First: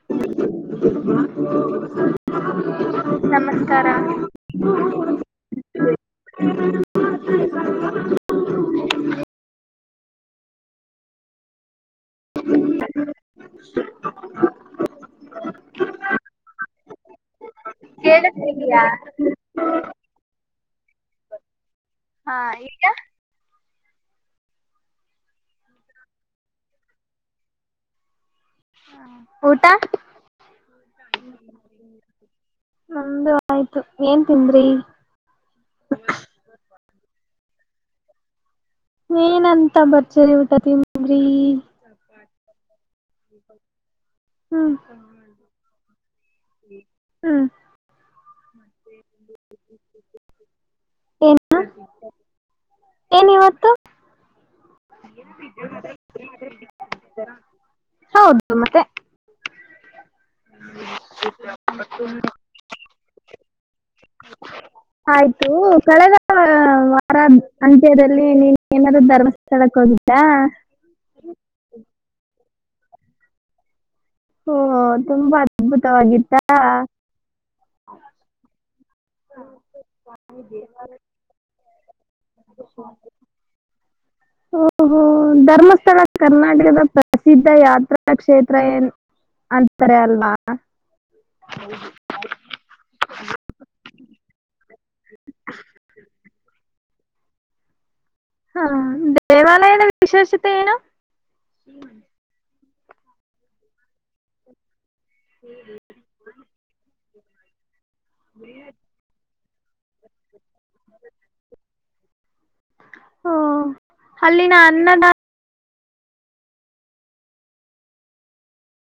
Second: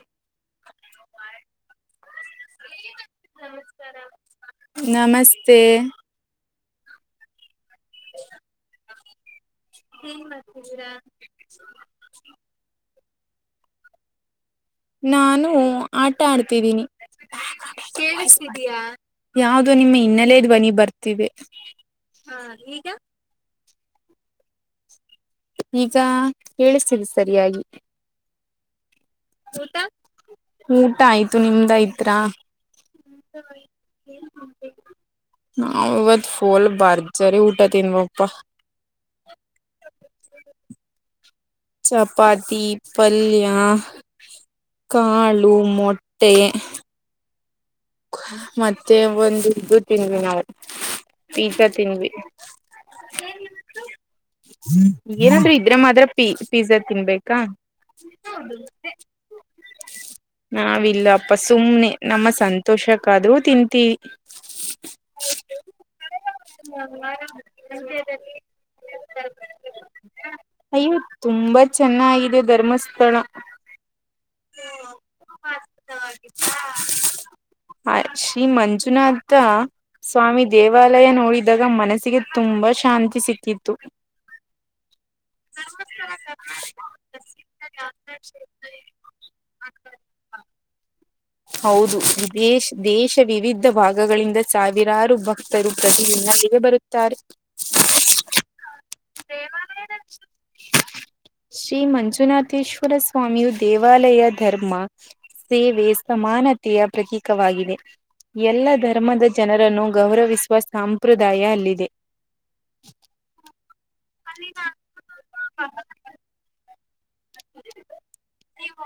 [inaudible] ನಮಸ್ಕಾರ ನಮಸ್ಕಾರ ನಮಸ್ತೆ. [inaudible] [inaudible] ಏನ್ ಮಾಡ್ತಿದ್ದೀರಾ. [inaudible] ನಾನು ಆಟ ಆಡ್ತಿದ್ದೀನಿ [inaudible] ಕೇಳಸ್ತಿದೆಯಾ. ಕೇಳಿಸ್ತಿದಯಾ ಯಾವದೋ ನಿಮ್ಮ ಹಿನ್ನೆಲೆ ಧ್ವನಿ ಬರ್ತಿದೆ. ಹಾ ಈಗ. ಈಗ ಕೇಳ್ತಿದೇ ಸರಿಯಾಗಿ. [inaudible] ಊಟಾ ಊಟ ಆಯ್ತು ನಿಮ್ದಾಯತ್ರಾ. ನಮ್ದು ಆಯ್ತು ಏನ್ ತಿಂದ್ರಿ. ಓಲ ಬರ್ಜರಿ ಊಟ ತಿನ್ವಪ್ಪ. ಏನಂತ ಬರ್ತರಿ ಊಟ ತಿಂದ್ರಿ. ಚಪಾತಿ ಪಲ್ಯ ಹ್ಮ್ ಕಾಳು ಮೊಟ್ಟೆ. ಹ್ಮ್. ಮತ್ತೆ ಒಂದು ಇದು ತಿನ್ವಿ ನಾವು ಏನ್ ಪೀಜಾ ತಿನ್ವಿ. ಏನ್ ಇವತ್ ಏನಾದ್ರೂ ಇದ್ರೆ ಮಾತ್ರ ಪಿ ಪಿಜಾ ತಿನ್ಬೇಕಾ. ಹೌದು ಮತ್ತೆ [inaudible] ನಾವಿಲ್ಲ ಅಪ್ಪ ಸುಮ್ನೆ ನಮ್ಮ ಸಂತೋಷಕ್ಕ ಅದು ತಿಂತ ತಿವಿ. ಆಯ್ತು ಕಳೆದ ವಾರ ಅಂತ್ಯದಲ್ಲಿ ನೀ ಏನಾದ್ರು ಧರ್ವಾಸ್ಥಳಕ್ಕೆ ಹೋಗಿದ್ದಾ. ಅಯ್ಯೋ ತುಂಬಾ ಚೆನ್ನಾಗಿದೆ ಧರ್ಮಸ್ಥಳ. ಓ ತುಂಬಾ ಅದ್ಭುತವಾಗಿತ್ತಾ. ಹ ಶ್ರೀ ಮಂಜುನಾಥ ಸ್ವಾಮಿ ದೇವಾಲಯ ನೋಡಿದ ದಾಗ ಮನಸ್ಸಿಗೆ ತುಂಬಾ ಶಾಂತಿ ಸಿಕ್ಕಿತ್ತು. ಹ ಧರ್ಮಸ್ಥಳ ಕರ್ನಾಟಕದ ಪ್ರಸಿದ್ಧ ಯಾತ್ರಾ ಕ್ಷೇತ್ರ ಏನ್ ಅಂತಾರೆ ಅಲ್ವಾ. ಹೌದು ದೇಶ್ ದೇಶ ವಿವಿಧ ಭಾಗಗಳಿಂದ ಸಾವಿರಾರು ಭಕ್ತರು ಪ್ರತಿ ದಿನಲ್ಲಯೇ ಬರುತ್ತಾರೆ. [inaudible] ಹಾ ದೇವಾಲಯದ ವಿಶೇಷತೆ ಏನು. ಶ್ರೀ ಮಂಜುನಾಥೇಶ್ವರ ಸ್ವಾಮಿ ದೇವಾಲಯ ಧರ್ಮ ಸೇವೆ ಸಮಾನತೆಯ ಪ್ರತೀಕವಾಗಿದೆ ಎಲ್ಲ ಧರ್ಮದ ಜನರನ್ನು ಗೌರವಿಸ ಸುವ ಸಂಪ್ರದಾಯ ಅಲ್ಲಿದೆ. ಹ ಅಲ್ಲಿನ ಅನ್ನ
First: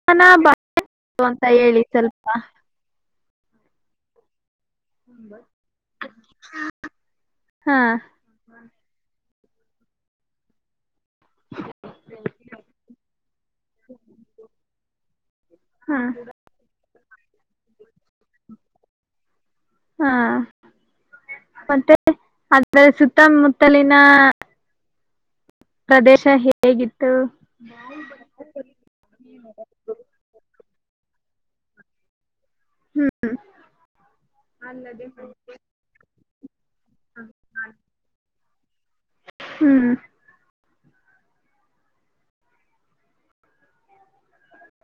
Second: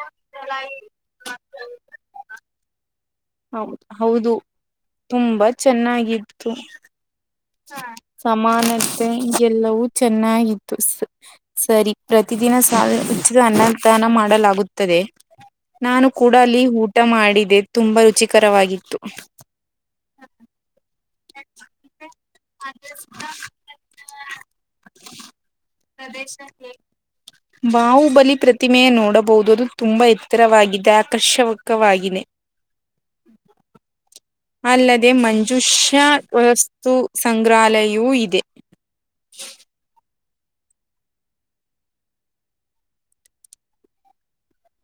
ಹಾನ ಬ ಅಂತ ಹೇಳಿ ಸ್ವಲ್ಪ. ಹೌದು ತುಂಬಾ ಚೆನ್ನಾಗಿತ್ತು. ಹಾ ಸಮಾನತೆಗೆಲ್ಲವೂ ಚೆನ್ನಾಗಿತ್ತು ಸರಿ. ಪ್ರತಿದಿನ ಸಾವಿರ ಅನ್ನದಾನ ಮಾಡಲಾಗುತ್ತದೆ ಹಾ ನಾನು ಕೂಡ ಅಲ್ಲಿ ಊ. ಮಾಡಿದೆ ತುಂಬಾ ರುಚಿಕರವಾಗಿತ್ತು. ಹಾ ಮತ್ತೆ ಅದ್ರ ಸುತ್ತಮುತ್ತಲಿನ. ಪ್ರದೇಶ ಪ್ರದೇಶಕ್ಕೆ. ಹೇಗಿತ್ತು ಬಾಹುಬಲಿ ಪ್ರತಿಮೆಯ ನೋಡಬಹುದುುದು ತುಂಬಾ ಎತ್ತರವಾಗಿದೆ ಆಕರ್ಷಕವಾಗಿದೆ. ಹ್ಮ್. ಅಲ್ಲದೆ ಮಂಜುಷ್ಯ ವಸ್ತು ಸಂಗ್ರಹಾಲಯವೂ ಇದೆ. ಹ್ಮ್.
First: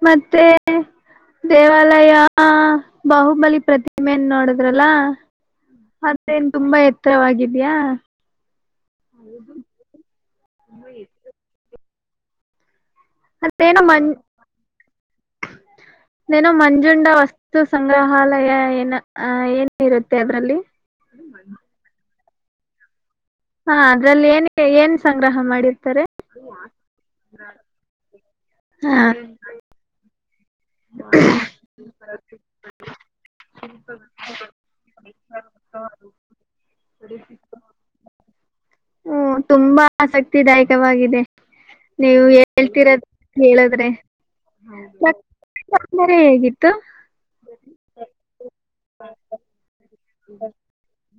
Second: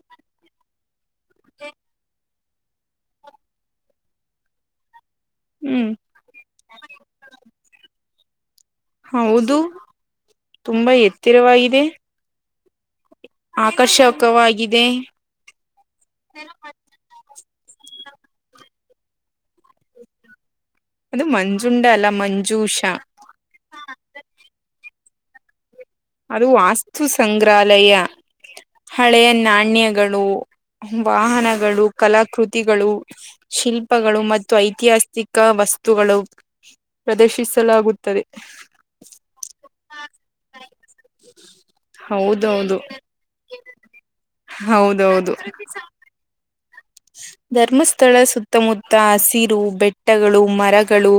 ಮತ್ತೆ. ದೇವಾಲಯ ಬಾಹುಬಲಿ ಪ್ರತಿಮೆನ್ ನೋಡುದ್ರಲ್ಲ. ಹ್ಮ್. ಮತ್ತೇನ್ ತುಂಬಾ ಎತ್ತರವಾಗಿದ್ಯಾ. ಹೌದು ತುಂಬಾ ಎತ್ತಿರವಾಗಿದೆ. ಮತ್ತೇನ ಮನ್ ಆಕರ್ಷಕವಾಗಿದೆ [inaudible] ಏನೋ ಮಂಜುಂಡ ವಸ್ತು ಸಂಗ್ರಹಾಲಯ ಏನ ಅ ಏನ ಇರುತ್ತೆ ಅದರಲ್ಲಿ. ಅದು ಮಂಜುಂಡ ಅಲ್ಲ ಮಂಜೂಷಾ. ಹಾ ಅದ್ರಲ್ಲಿ ಏನ್ ಏನ್ ಸಂಗ್ರಹ ಮಾಡಿರ್ತಾರೆ. ಅದು ವಾಸ್ತು ಸಂಗ್ರಹಾಲಯ ಹಾ ಹಳೆಯ ನಾಣ್ಯಗಳು. ವಾಹನಗಳು ಕಲಾಕೃತಿಗಳು. ಶಿಲ್ಪಗಳು ಮತ್ತು ಐತಿಹಾಸಿಕ ವಸ್ತುಗಳು. ಪ್ರದರ್ಶಿಸಲಾಗುತ್ತದೆ. ಹ್ಮ ತುಂಬಾ. ಆಸಕ್ತಿದಾಯಕವಾಗಿದೆ ನೀವು ಹೌದೌದು ಹೇಳ್ತಿರೋದ ಕೇಳಿದ್ರೆ. ಹೌದೌದು. ಮರ ಹೇಗಿತ್ತು. ಧರ್ಮಸ್ಥಳ ಸುತ್ತಮುತ್ತ ಹಸಿರು ಬೆಟ್ಟಗಳು ಮರಗಳು.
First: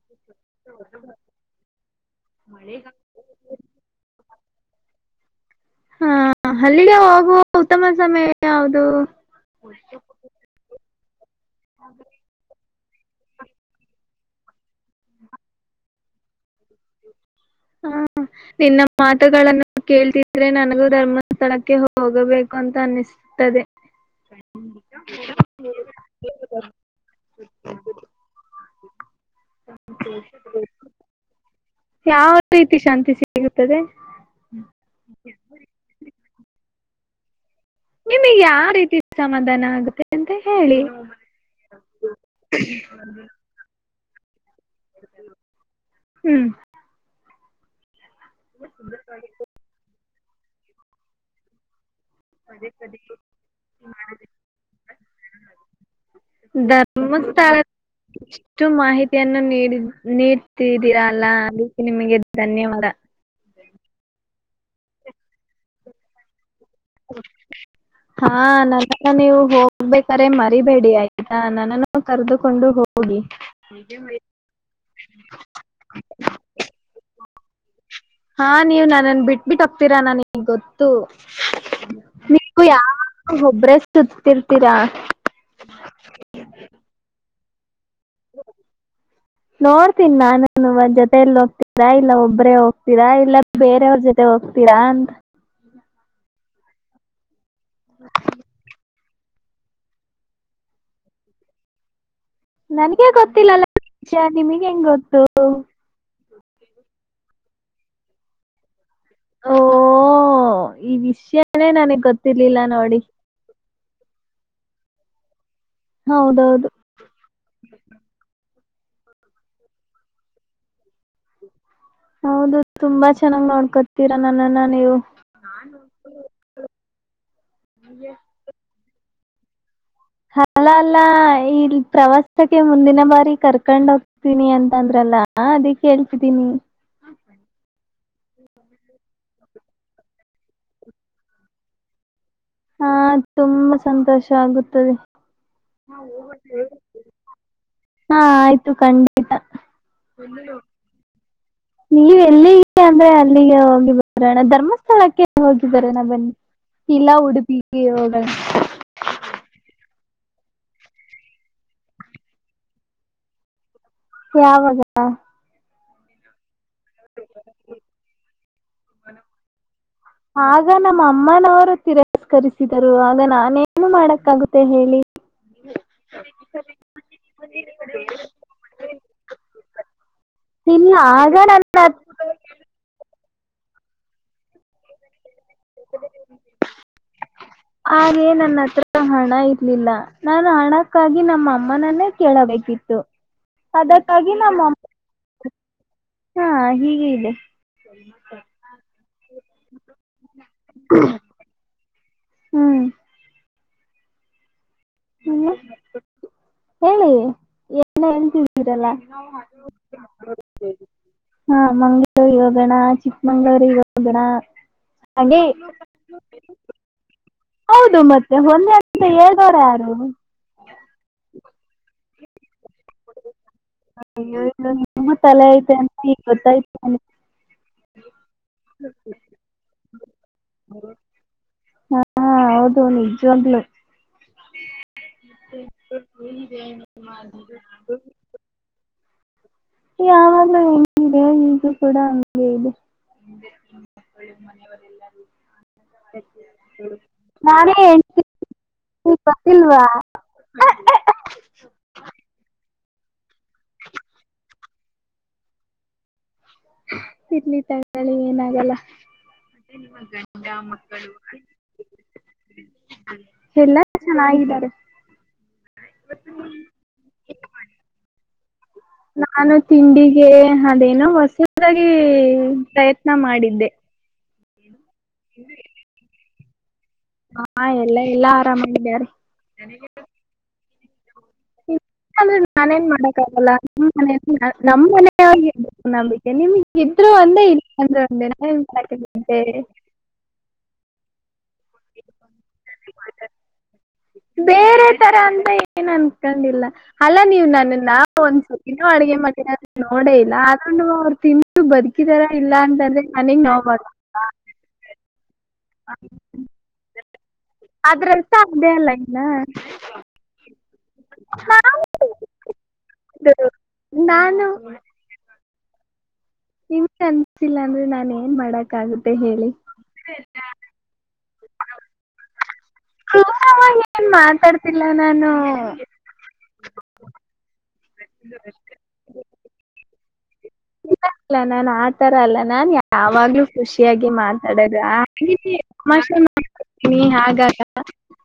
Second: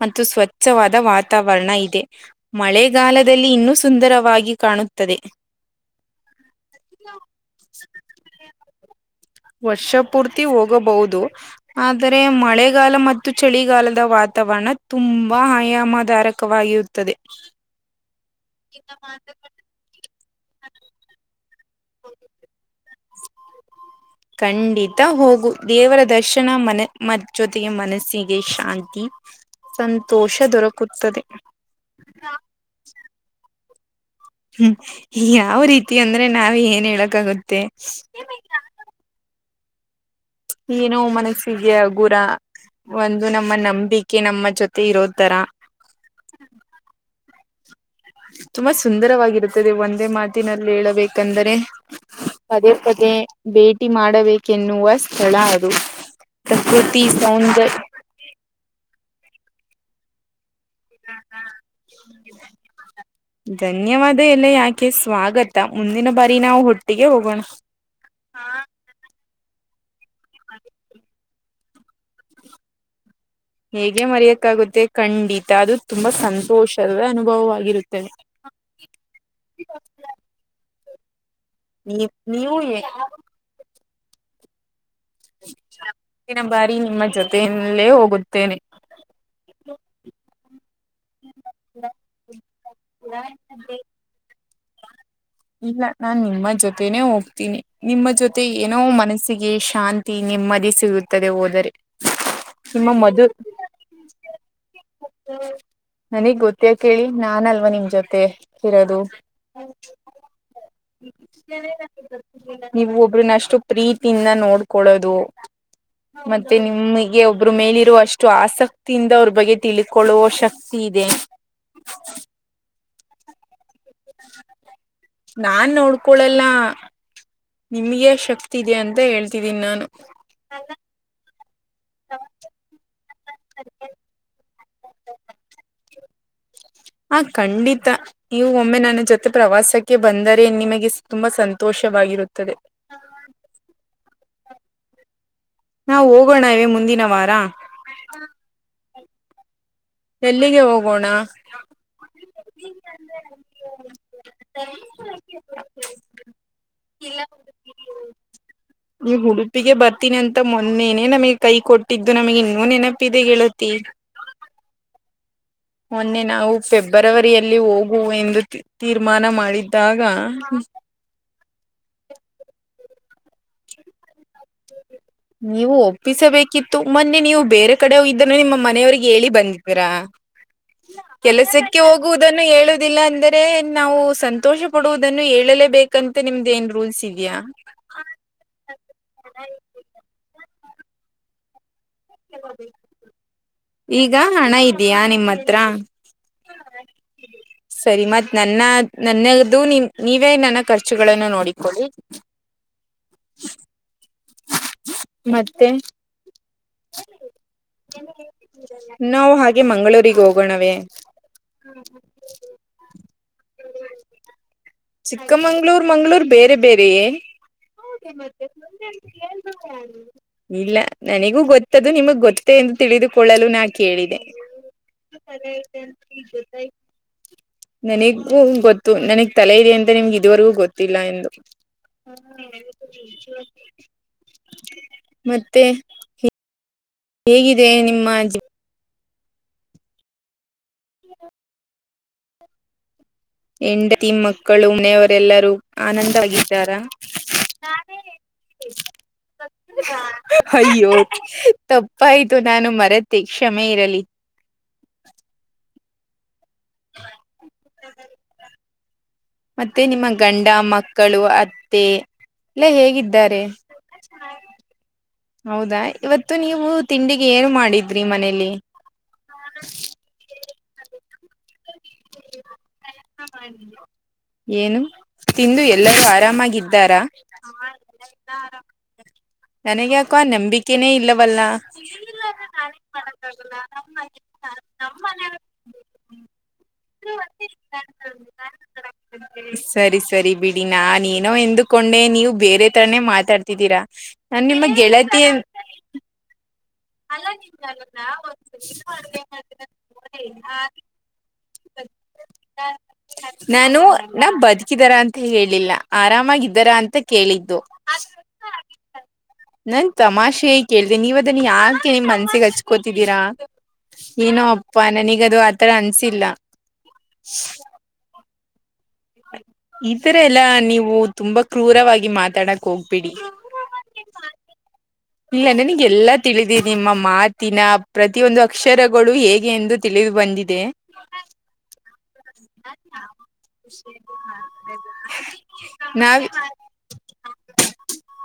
ಮತ್ತು ಸ್ವಚ್ ಉಚ್ಚವಾದ ವಾತಾವರಣ ಇದೆ ಮಳೆಗಾಲದಲ್ಲಿ ಇನ್ನೂ ಸುಂದರವಾಗಿ ಕಾಣುತ್ತದೆ. ಹಾ ಅಲ್ಲಿಗೆ ಹೋಗುವ ಉತ್ತಮ ಸಮಯ ಯಾವುದೂ. ವರ್ಷ ಪೂರ್ತಿ ಹೋಗಬಹುದು ಆದ್ರೆ ಮಳೆ. ಚಳಿಗಾಲ ಮತ್ತು ಚಳಿಗಾಲದ ವಾತಾವರಣ ತುಂಬಾ ಆಯಾಮದಾರಕವಾಗಿರುತ್ತದೆ. ಹಾ ನಿನ್ನ ಮಾತುಗಳನ್ನ. ಕೇಳ್ತಿದ್ರೆ ನನಗೂ ಧರ್ಮಸ್ಥಳಕ್ಕೆ ಹೋಗಬೇಕು ಅಂತ ಅನ್ನಿಸುತ್ತದೆ. ಖಂಡಿತ ಹೋಗು ದೇವರ ದರ್ಶನ ಮನ ಮ ಜೊತೆಗೆ ಮನಸ್ಸಿಗೆ ಶಾಂತಿ. ಸಂತೋಷ ದೊರಕುತ್ತದೆ. ಯಾವ ರೀತಿ ಶಾಂತಿ ಸಿಗುತ್ತದೆ. ಹ್ಮ್ ಯಾವ ರೀತಿ ಅಂದ್ರೆ ನಾವ್ ಏನ್ ಹೇಳಕ್ಗುತ್ತೆ. ನಿಮಗ್ ಯಾವ ರೀತಿ ಸಮಾಧಾನ ಆಗುತ್ತೆ. ಅಂತ ಹೇಳಿ ಏನು ಮನಸ್ಸಿಗೆ ಗುರ ಒಂದು ನಮ್ಮ ನಂಬಿಕೆ. ಅಕೆ ನಮ್ಮ ಜೊತೆ ಇರೋತರ. ಹ್ಮ್. ತುಂಬಾ ಸುಂದರವಾಗಿರುತ್ತದೆ ಒಂದೇ ಮಾತಿನಲ್ಲಿ ಹೇಳಬೇಕಂದರೆ. ಪದೇ ಪದೇ ಭೇಟಿ ಮಾಡಬೇಕೆನ್ನುವ ಸ್ಥಳ ಅದು. ಪ್ರಕೃತಿ ಧರ್ಮಸ್ಥಳ ಸೌಂದರ್ಯ ಇಷ್ಟು ಮಾಹಿತಿಯನ್ನು ನೀಡ ನೀಡ್ತಿದ್ದೀರ ಅಲ್ಲ ಅದಕ್ಕೆ ನಿಮಗೆ ಧನ್ಯವಾದ. ಧನ್ಯವಾದ ಎಲ್ಲ ಯಾಕೆ ಸ್ವಾಗತ ಮುಂದಿನ ಬಾರಿ ನಾವು ಹುಟ್ಟ [inaudible] [inaudible] ಹಾ ನನ್ನನ್ನು ನೀವು ಹೋಗ್ಬೇಕ್ರೆ ಮರಿಬೇಡಿ ಆಯ್ತಾ ನನ್ನನ್ನು ಕರೆದುಕೊಂಡು ಹೋಗಿ. ಹೇಗೆ ಮರೆಯಕ್ಕಾಗುತ್ತೆ ಖಂಡಿತ ಅದು ತುಂಬಾ ಸಂತೋಷದ ಅನುಭವವಾಗಿರುತ್ತದೆ. ಹಾ ನೀವ್ ನನ್ನನ್ ಬಿಟ್ಬಿಟ್ಟ ಹೋಗ್ತೀರಾ ನನ್ಗ್ ಗೊತ್ತು. ನೀ ನೀವು ಯಾವ್ ಒಬ್ಬ್ರೇಷ್ಹ್ಟೋತ್ ತ್ತಿರ್ತೀರಾ. ಮುಂದಿನ ಬಾರಿ ನಿಮ್ಮ ಜೊತೆಯಲ್ಲೇ ಹೋಗುತ್ತೇನೆ. ನೋಡ್ತೀನಿ ನಾನು [unintelligible] ಜೊತೆಯಲ್ಲಿ ಹೋಗ್ತೀರಾ ಇಲ್ಲ ಒಬ್ರೇ ಹೋಗ್ತೀರಾ ಇಲ್ಲ ಬೇರೆಯವ್ರ ಜೊತೆ ಹೋಗ್ತೀರಾ ಅಂತ ಇಲ್ಲ ನಾನ್ ನಿಮ್ಮ ಜೊತೆನೆೇ ಹೋಗ್ತೀನಿ ನಿಮ್ಮ ಜೊತೆ ಏನೋ ಮನಸ್ಸಿಗೆ ಶಾಂತ ಶಾಂತಿ ನೆಮ್ಮದಿ ಸಿಗುತ್ತದೆ ಹೋದರೆ. ನಿಮ್ಮ ನನ್ಗೆ ಮಧು ಗೊತ್ತಿಲ್ಲಲ್ಲಾ [unintelligible] ನಿಮಗ್ ಹೆಂಗ್ ಗೊತ್ತು. ನನಗ್ ಗೊತ್ತ ಯಾಕ್ ಕೇಳಿ ನಾನ್ ಅಲ್ವಾ ನಿಮ್ ಜೊತೆ ಇರೋದು. ಓ ಈ ವಿಷ್ಯನೇ ನನಗ್ ಗೊತ್ತಿರ್ಲಿಲ್ಲ ನೀವು ನೋಡಿ. ಒಬ್ರನ್ನ ಅಷ್ಟು ಪ್ರೀತಿಯಿಂದ ನೋಡ್ಕೊಳ್ಳೋದು ಮತ್ತೆ ಹೌದೌದು ನಿಮಗೆ ಒಬ್ಬರು ಮೇಲಿರುವಷ್ಟ ಅಷ್ಟು ಆಸಕ್ತಿಯಿಂದ ಅವ್ರ ಬಗ್ಗೆ ತಿಳ್ಕೊಳ್ಳುವ ಶಕ್ತಿ ಇದೆ. ಹೌದು ತುಂಬಾ ಚೆನ್ನಾಗ್ ನೋಡ್ಕೊತೀರಾ ನನ್ನನ್ನ ನೀವು. ನಾನ್ ನೋಡ್ಕೊಳಲ್ಲ ನಿಮಗೆ ಶಕ್ತಿ ಇದೆ ಅಂತ ಹೇಳ್ತಿದೀನಿ ನಾನು. ಅಲ್ಲ ಅಲ್ಲ ಇ ಪ್ರವಾಸಕ್ಕೆ ಮುಂದಿನ ಬಾರಿ ಕರ್ಕೊಂಡ್ ಹೋಗ್ತೀನಿ ಅಂತಂದ್ರಲ್ಲ. ಹಾ ಅದೇ ಕೇಳ್ತಿದ್ದೀನಿ. ಹ ಖಂಡಿತ. ನೀವು ಒಮ್ಮೆ ನನ್ನ ಜೊತೆ ಪ್ರವಾಸಕ್ಕೆ ಬಂದರೆ ನಿಮಗೆ ತುಂಬಾ ಸಂತೋಷವಾಗಿರುತ್ತದೆ. ಹಾ ತುಂಬಾ ಸಂತೋಷ ಆಗುತ್ತದೆ. ನಾವು ಹೋಗೋಣವೆ ಮುಂದಿನ ವಾರ. ಹಾ ಆಯ್ತು ಖಂಡಿತ. ಎಲ್ಲಿಗೆ ಹೋಗೋಣ. ನೀವ್ ಎಲ್ಲಿಗೆ ಅಂದ್ರೆ ಅಲ್ಲಿಗೆ ಹೋಗಿ ಬರೋಣ ಧರ್ಮಸ್ಥಳಕ್ಕೆ ಹೋಗಿ ಬರೋಣ ಬನ್ನಿ. ಇಲ್ಲಾ ಉಡುಪಿಗೆ ಹೋಗೋಣ. ನೀ ಉಡುಪಿಗೆ ಬರ್ತೀನಿ ಅಂತ ಮೊನ್ನೇನೆ ನಮಗೆ ಕೈ ಕೊಟ್ಟಿದ್ದು ನಮಗೆ ಇನ್ನೊ ನೆನಪ ಇದೆ ಗೆಳತೀ. ಯಾವಾಗ. ಮೊನ್ನೆ ನಾವು ಫೆಬ್ರವರಿಯಲ್ಲಿ ಹೋಗುವ ಎಂದು ತೀರ್ಮಾನ ಮಾಡಿದ್ದಾಗ. ಆಗ ನಮ್ಮ ಅಮ್ಮನವರು ತಿರಸ್ಕರಿಸಿದರು ಆಗ ನಾನೇನು ಮಾಡಕ್ಕಾಗುತ್ತೆ ಹೇಳಿ. ನೀವು ಒಪ್ಪಿಸಬೇಕಿತ್ತು ಮೊನ್ನೆ ನೀವು ಬೇರೆ ಕಡೆ ಹೋಯಿದ್ದನ್ನು ನಿಮ್ಮ ಮನೆಯವ್ರಿಗೆ ಹೇಳಿ ಬಂದಿದೀರಾ. ಇಲ್ಲ ಆಗ ಕೆಲಸಕ್ಕೆ ನನ್ನ ಹೋಗುವು ದನ್ನು ಹೇಳುವುದಿಲ್ಲ ಅಂದರೆ ನಾವು ಸಂತೋಷ ಪಡುವುದನ್ನು ಹೇಳಲ ಬೇಕಂತ ನಿಮ್ದ ಏನ್ ರೂಲ್ಸ್ ಇದೆಯಾ. ಹಾಗೇ ನನ್ನ ಹತ್ರ ಹಣ ಇರ್ಲಿಲ್ಲ ನಾನು ಹಣಕ್ಕಾಗಿ ನಮ್ಮಅಮ್ಮನನ್ನೇ ಕೇಳಬೇಕಿತ್ತು ಈಗ ಅದಕ್ಕಾಗಿ ಹಣ ನಮ್ಮ ಇದೆಯಾ ನಿಮ್ಮ ಹತ್ರ. ಹಾ ಹೀಗೆ ಇದೆ ಸರಿ ಮತ್ ನನ್ನ ನನ್ನದು ನೀವೇ ನನ್ನ ಖರ್ಚುಳನ್ನು ನೋಡಿಕೊಳ್ಳಿ ಹ್ಮೂ. ಇನ್ನು ಮತ್ತೆ ಹೇಳಿ ಏನೋ ಹೇಳ್ತಿದೀರಲಾ ನಾವು ಹಾಗೆ ಮಂಗಳೂರಿಗೆ ಹೋಗೋಣವೇ ಹಾ ಮಂಗಳೂರಿಗೆ ಹೋಗೋಣಾ ಚಿಕ್ಕಮಂಗಳೂರಿಗೆ ಹೋಗೋಣಾ ಚಿಕ್ಕಮಂಗ್ಳೂರು ಮಂಗಳೂರು ಬೇರೆ ಬೇರೆಯೆ ಹೌದು ಮತ್ತೆ ಒಂದೇ ಅಂತ ಹೇಳ್ದೋರ್ ಯಾರು ಇಲ್ಲ ನನಗೂ ಗೊತ್ತದು ನಿಮಗ್ ಗೊತ್ತೇ ಎಂದು ತಿಳಿದುಕೊಳ್ಳಲು ನಾನ್ ಅಯ್ಯೊಯ್ಯೊ ನಿಮ್ಗೂ ತಲೆ ಐತೆ ಅಂತ ಈಗ ಗೊತ್ತಾಯ್ತು ನನಿಗೂ ಗೊತ್ತು ನನಿಗ್ ತಲೆ ಇದೆ ಅಂತ ನಿಮ್ಗೆ ಇದುವರೆಗೂ ಗೊತ್ತಿಲ್ಲ ಎಂದು ಹಾ ಹೌದು ನಿಜವಾಗ್ಲು [unintelligible] [inaudible] ಮತ್ತೆ [unintelligible] ಹೇಗಿದೆ ನಿಮ್ಮ ಜೀ ಯಾವಾಗ್ಲೂ ಹೆಂಗ ಇದೆ ಈಗ್ಲೂ ಕೂಡ ಹಂಗೆ ಇದೆ ಹೆಂಡತಿ ಮಕ್ಕಳು ಮನೆಯವರೆಲ್ಲರೂ ಆನಂದವಾಗಿದ್ದಾರಾ ನಾನೇ ಹೆಂಡ್ತಿ [unintelligible] ಗೊತ್ತಿಲ್ವಾ ಅಯ್ಯೋ ತಪ್ಪಾಯ್ತು ನಾನು ಮರೆತ್ ತ್ತಿ ಕ್ಷಮೆ ಇರಲಿ. ಇರ್ಲಿ ತಗಳಿ ಏನಾಗಲ್ಲಾ ಮತ್ತೆ ನಿಮ್ಮ ಗಂಡ ಮಕ್ಕಳು ಅತ್ತೆ ಎಲ್ಲ ಹೇಗಿದ್ದಾರೆ [inaudible] ಎಲ್ಲಾರೂ ಚೆನ್ನಾಗಿದ್ದಾರೆ. ಹೌದಾ ಇವತ್ತು ನೀವು ತಿಂಡಿಗೆ ಏನು ಮಾಡಿದ್ರಿ ಮನೇಲಿ ನಾನು ತಿಂಡಿಗೆ ಅದೇನೋ ಹೊಸದಾಗಿ ಪ್ರಯತ್ನ ಮಾಡಿದ್ದೆ ಏನು ತಿಂದು ಎಲ್ಲರೂ ಆರಾಮಾಗಿದ್ದಾರಾ ಹಾ ಎಲ್ಲ ಎಲ್ಲಾ ಆರಾಮಾಗಿದಾರೆ ನನಗ್ಯಾಕೋ ನಂಬಿಕೆನೇ ಇಲ್ಲವಲ್ಲಾ ಇಲ್ಲ ಅಂದ್ರೆ ನಾನೆನ್ ನಾನೇನ್ ಮಾಡಕ್ಕಾಗಲ್ಲ ನಮ್ ಮನೆ [unintelligible] ನಮ್ ನಮ್ಮ ಮನೆ ಮನೆಯವ್ರಿಗೆ ನಂಬಿಕೆ ನಿಮ್ಗ ಇದ್ರು ಒಂದೆ ಇಲ್ಲಾ ಅಂದ್ರ ಒಂದೆ ನಾನೆನ್ ಮಾಡಾಕಾಗತ್ತೆ ಸರಿ ಸರಿ ಬಿಡಿ ನಾನ್ ಏನೋ ಎಂದುಕೊಂಡೆ ನೀವ್ ಬೇರೆ ತರಾನೇ ಮಾತಾಡ್ತಿದ್ದೀರಾ ನಾನ್ ನಿಮ್ಮ ಬೇರೆ ಗೆಳತಿ ತರಾ ಅಂತ ಏನ್ ಅನ್ಕೊಂಡಿಲ್ಲಾ ಅಲ್ಲಾ ನೀವ ನನ್ನನ್ನಾ ಒಂದ್ ಸರ್ತಿನು ಅಡಗೆ ಮಡಿರದ್ ನೋಡೇ ಇಲ್ಲ ಆದ್ರೂನು ಅವ್ರು ತಿ ಬದಕಿದಾರಾ ಇಲ್ಲ ಅಂತಂದ್ರೆ ನನಿಗ್ ನೊವ ನಾನು ನಾ ಬದುಕಿದಾರ ಅಂತ ಹೇಳಿಲ್ಲ ಆರಾಮಾಗಿದ್ದಾರ ಅಂತ ಕೇಳಿದ್ದು ಅದ್ರರ್ಥ ಅದೇ ಅಲ್ಲ [unintelligible] ಇನ್ನ ನಾನ್ ತಮಾಷೆ ಕೇಳ್ದೆ ನೀವ್ ಅದನ್ನ ನಾನು ಯಾಕೆ ಮನ್ಸಿಗೆ ಹಚ್ಕೋತಿದ್ದೀರಾ ಏನೋ ನಾನು ಅಪ್ಪಾ ನನಿಗದು ಆತರ ಅನ್ಸಿಲ್ಲಾ ನಿಮಗೆ ಅನ್ಸಿಲ್ಲ ಅಂದ್ರೆ ನಾನ್ ಏನ್ ಮಾಡಕ್ ಆಗುತ್ತೆ ಹೇಳಿ ಈತರಾ ಎಲ್ಲಾ ನೀವು ತುಂಬಾ ಕ್ರೂರವಾಗಿ ಮಾತಾಡಕ್ ಹೋಗ್ಬೇಡಿ ಕ್ರೂರವಾಗಿ ಏನ್ ಮಾತಾಡ್ತಿಲ್ಲ ನಾನ ಇಲ್ಲ ನನಗೆ ಎಲ್ಲಾ ತಿಳಿದೀದೆ ನಿಮ್ಮ ಮಾತಿನ ಪ್ರತಿಯೊಂದು ಅಕ್ಷರ ಗಳು ಹೇಗೆ ಎಂದು ತಿಳಿದು ಬಂದಿದೆ. ಇಲ್ಲ ಇಲ್ಲ ನಾನ್ ಆತರ ಅಲ್ಲ ನಾನ್ ಯಾವಾಗ್ಲೂ ಖುಷಿಯಾಗಿ ಮಾತಾಡದು ನಾವ್ [unintelligible] ನೀ ಹಾಗಾಗ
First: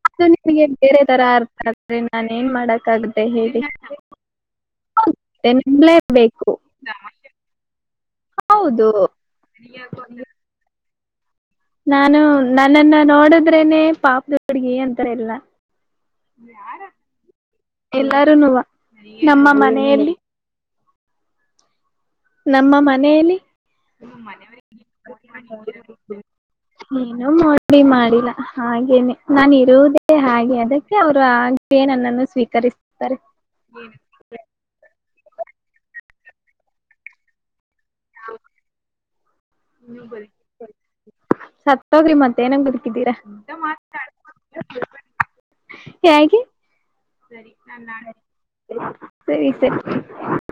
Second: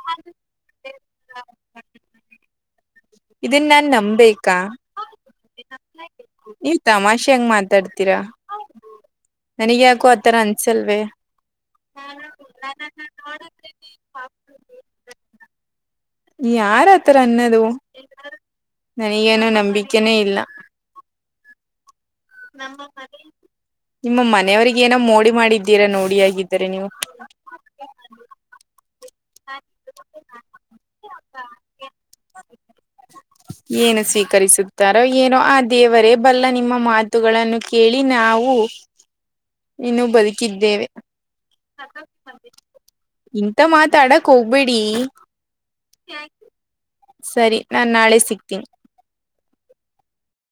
ಅದು ನಿಮಗೆ ಬೇರೆ ತರ ಅರ್ಥ ಆದ್ರೆ ನಾನೆನ್ ಮಾಡಕ್ ಗುತ್ತೆ ಹೇಳಿ ಇದನ್ ನಾನ್ ನಂಬೇಕಾ ಮತ್ತೆ [unintelligible] ಬೇಕು. ತಮಾಷೆಯಾಗ್ ಮಾತಾಡ್ತೀರಾ. ಹೌದು ನನಿಗ್ ಯಾಕೋ ಆತರ ಅನ್ಸಲ್ವೇ. ನಾನು ನನ್ನನ್ನ ನೋಡದ್ರೇನೆ ಪಾಪದ ಹುಡ್ಗಿ ಅಂತಾರೆಲ್ಲ. ಯಾರ ಆತರ ಅನ್ನೋದು ಎಲ್ಲಾರುನುವ ನಮ್ಮ ನನಗೇನೋ ನಂಬಿಕೆನೇ ಮನೆಯಲ್ಲಿ. ಇಲ್ಲ ನಮ್ಮ ಮನೆಯಲ್ಲಿ ನಿಮ್ಮ ಮನೆಯವರಿಗೇನೋ ಮೋಡಿ ಮಾಡಿದ್ದೀರಾ ನೋಡಿ ಆಗಿದ್ದರೆ ನೀವು. ಏನೂ ಮೋಡಿ ಮಾಡಿಲ್ಲ ಹಾಗೇನೆ ನಾನಿರೋದೇ ಹಾಗೆ ಅದಕ್ಕೆ ಅವ್ರ್ ಹಾಗ್ ಗೆ ನನ್ನನ್ನು ಸ್ವೀಕರಿಸುತ್ತಾರೆ. ಏನು ಸ್ವೀಕರಿಸುತ್ತಾರೋ ಏನೋ ಆ ದೇವರೇ ಬಲ್ಲ. ನಿಮ್ಮ ಮಾತುಗಳನ್ನು ಕೇಳಿ ನಾವು ಇನ್ನು ಬದುಕಿದ್ದೇವೆ. ಸತ್ತೋಗ್ರಿ ಮತ್ತೆ ಏನುಕ್ ಬದುಕಿದ್ದೀರಾ? ಇಂತ ಮಾತಾಡಕ್ ಹೋಗ್ಬೇಡಿ ಹ್ಯಾಗೆ? ಸರಿ ನಾನ್ ನಾಳೆ ಸಿಗ್ತೀನಿ. ಸರಿ ಸರಿ.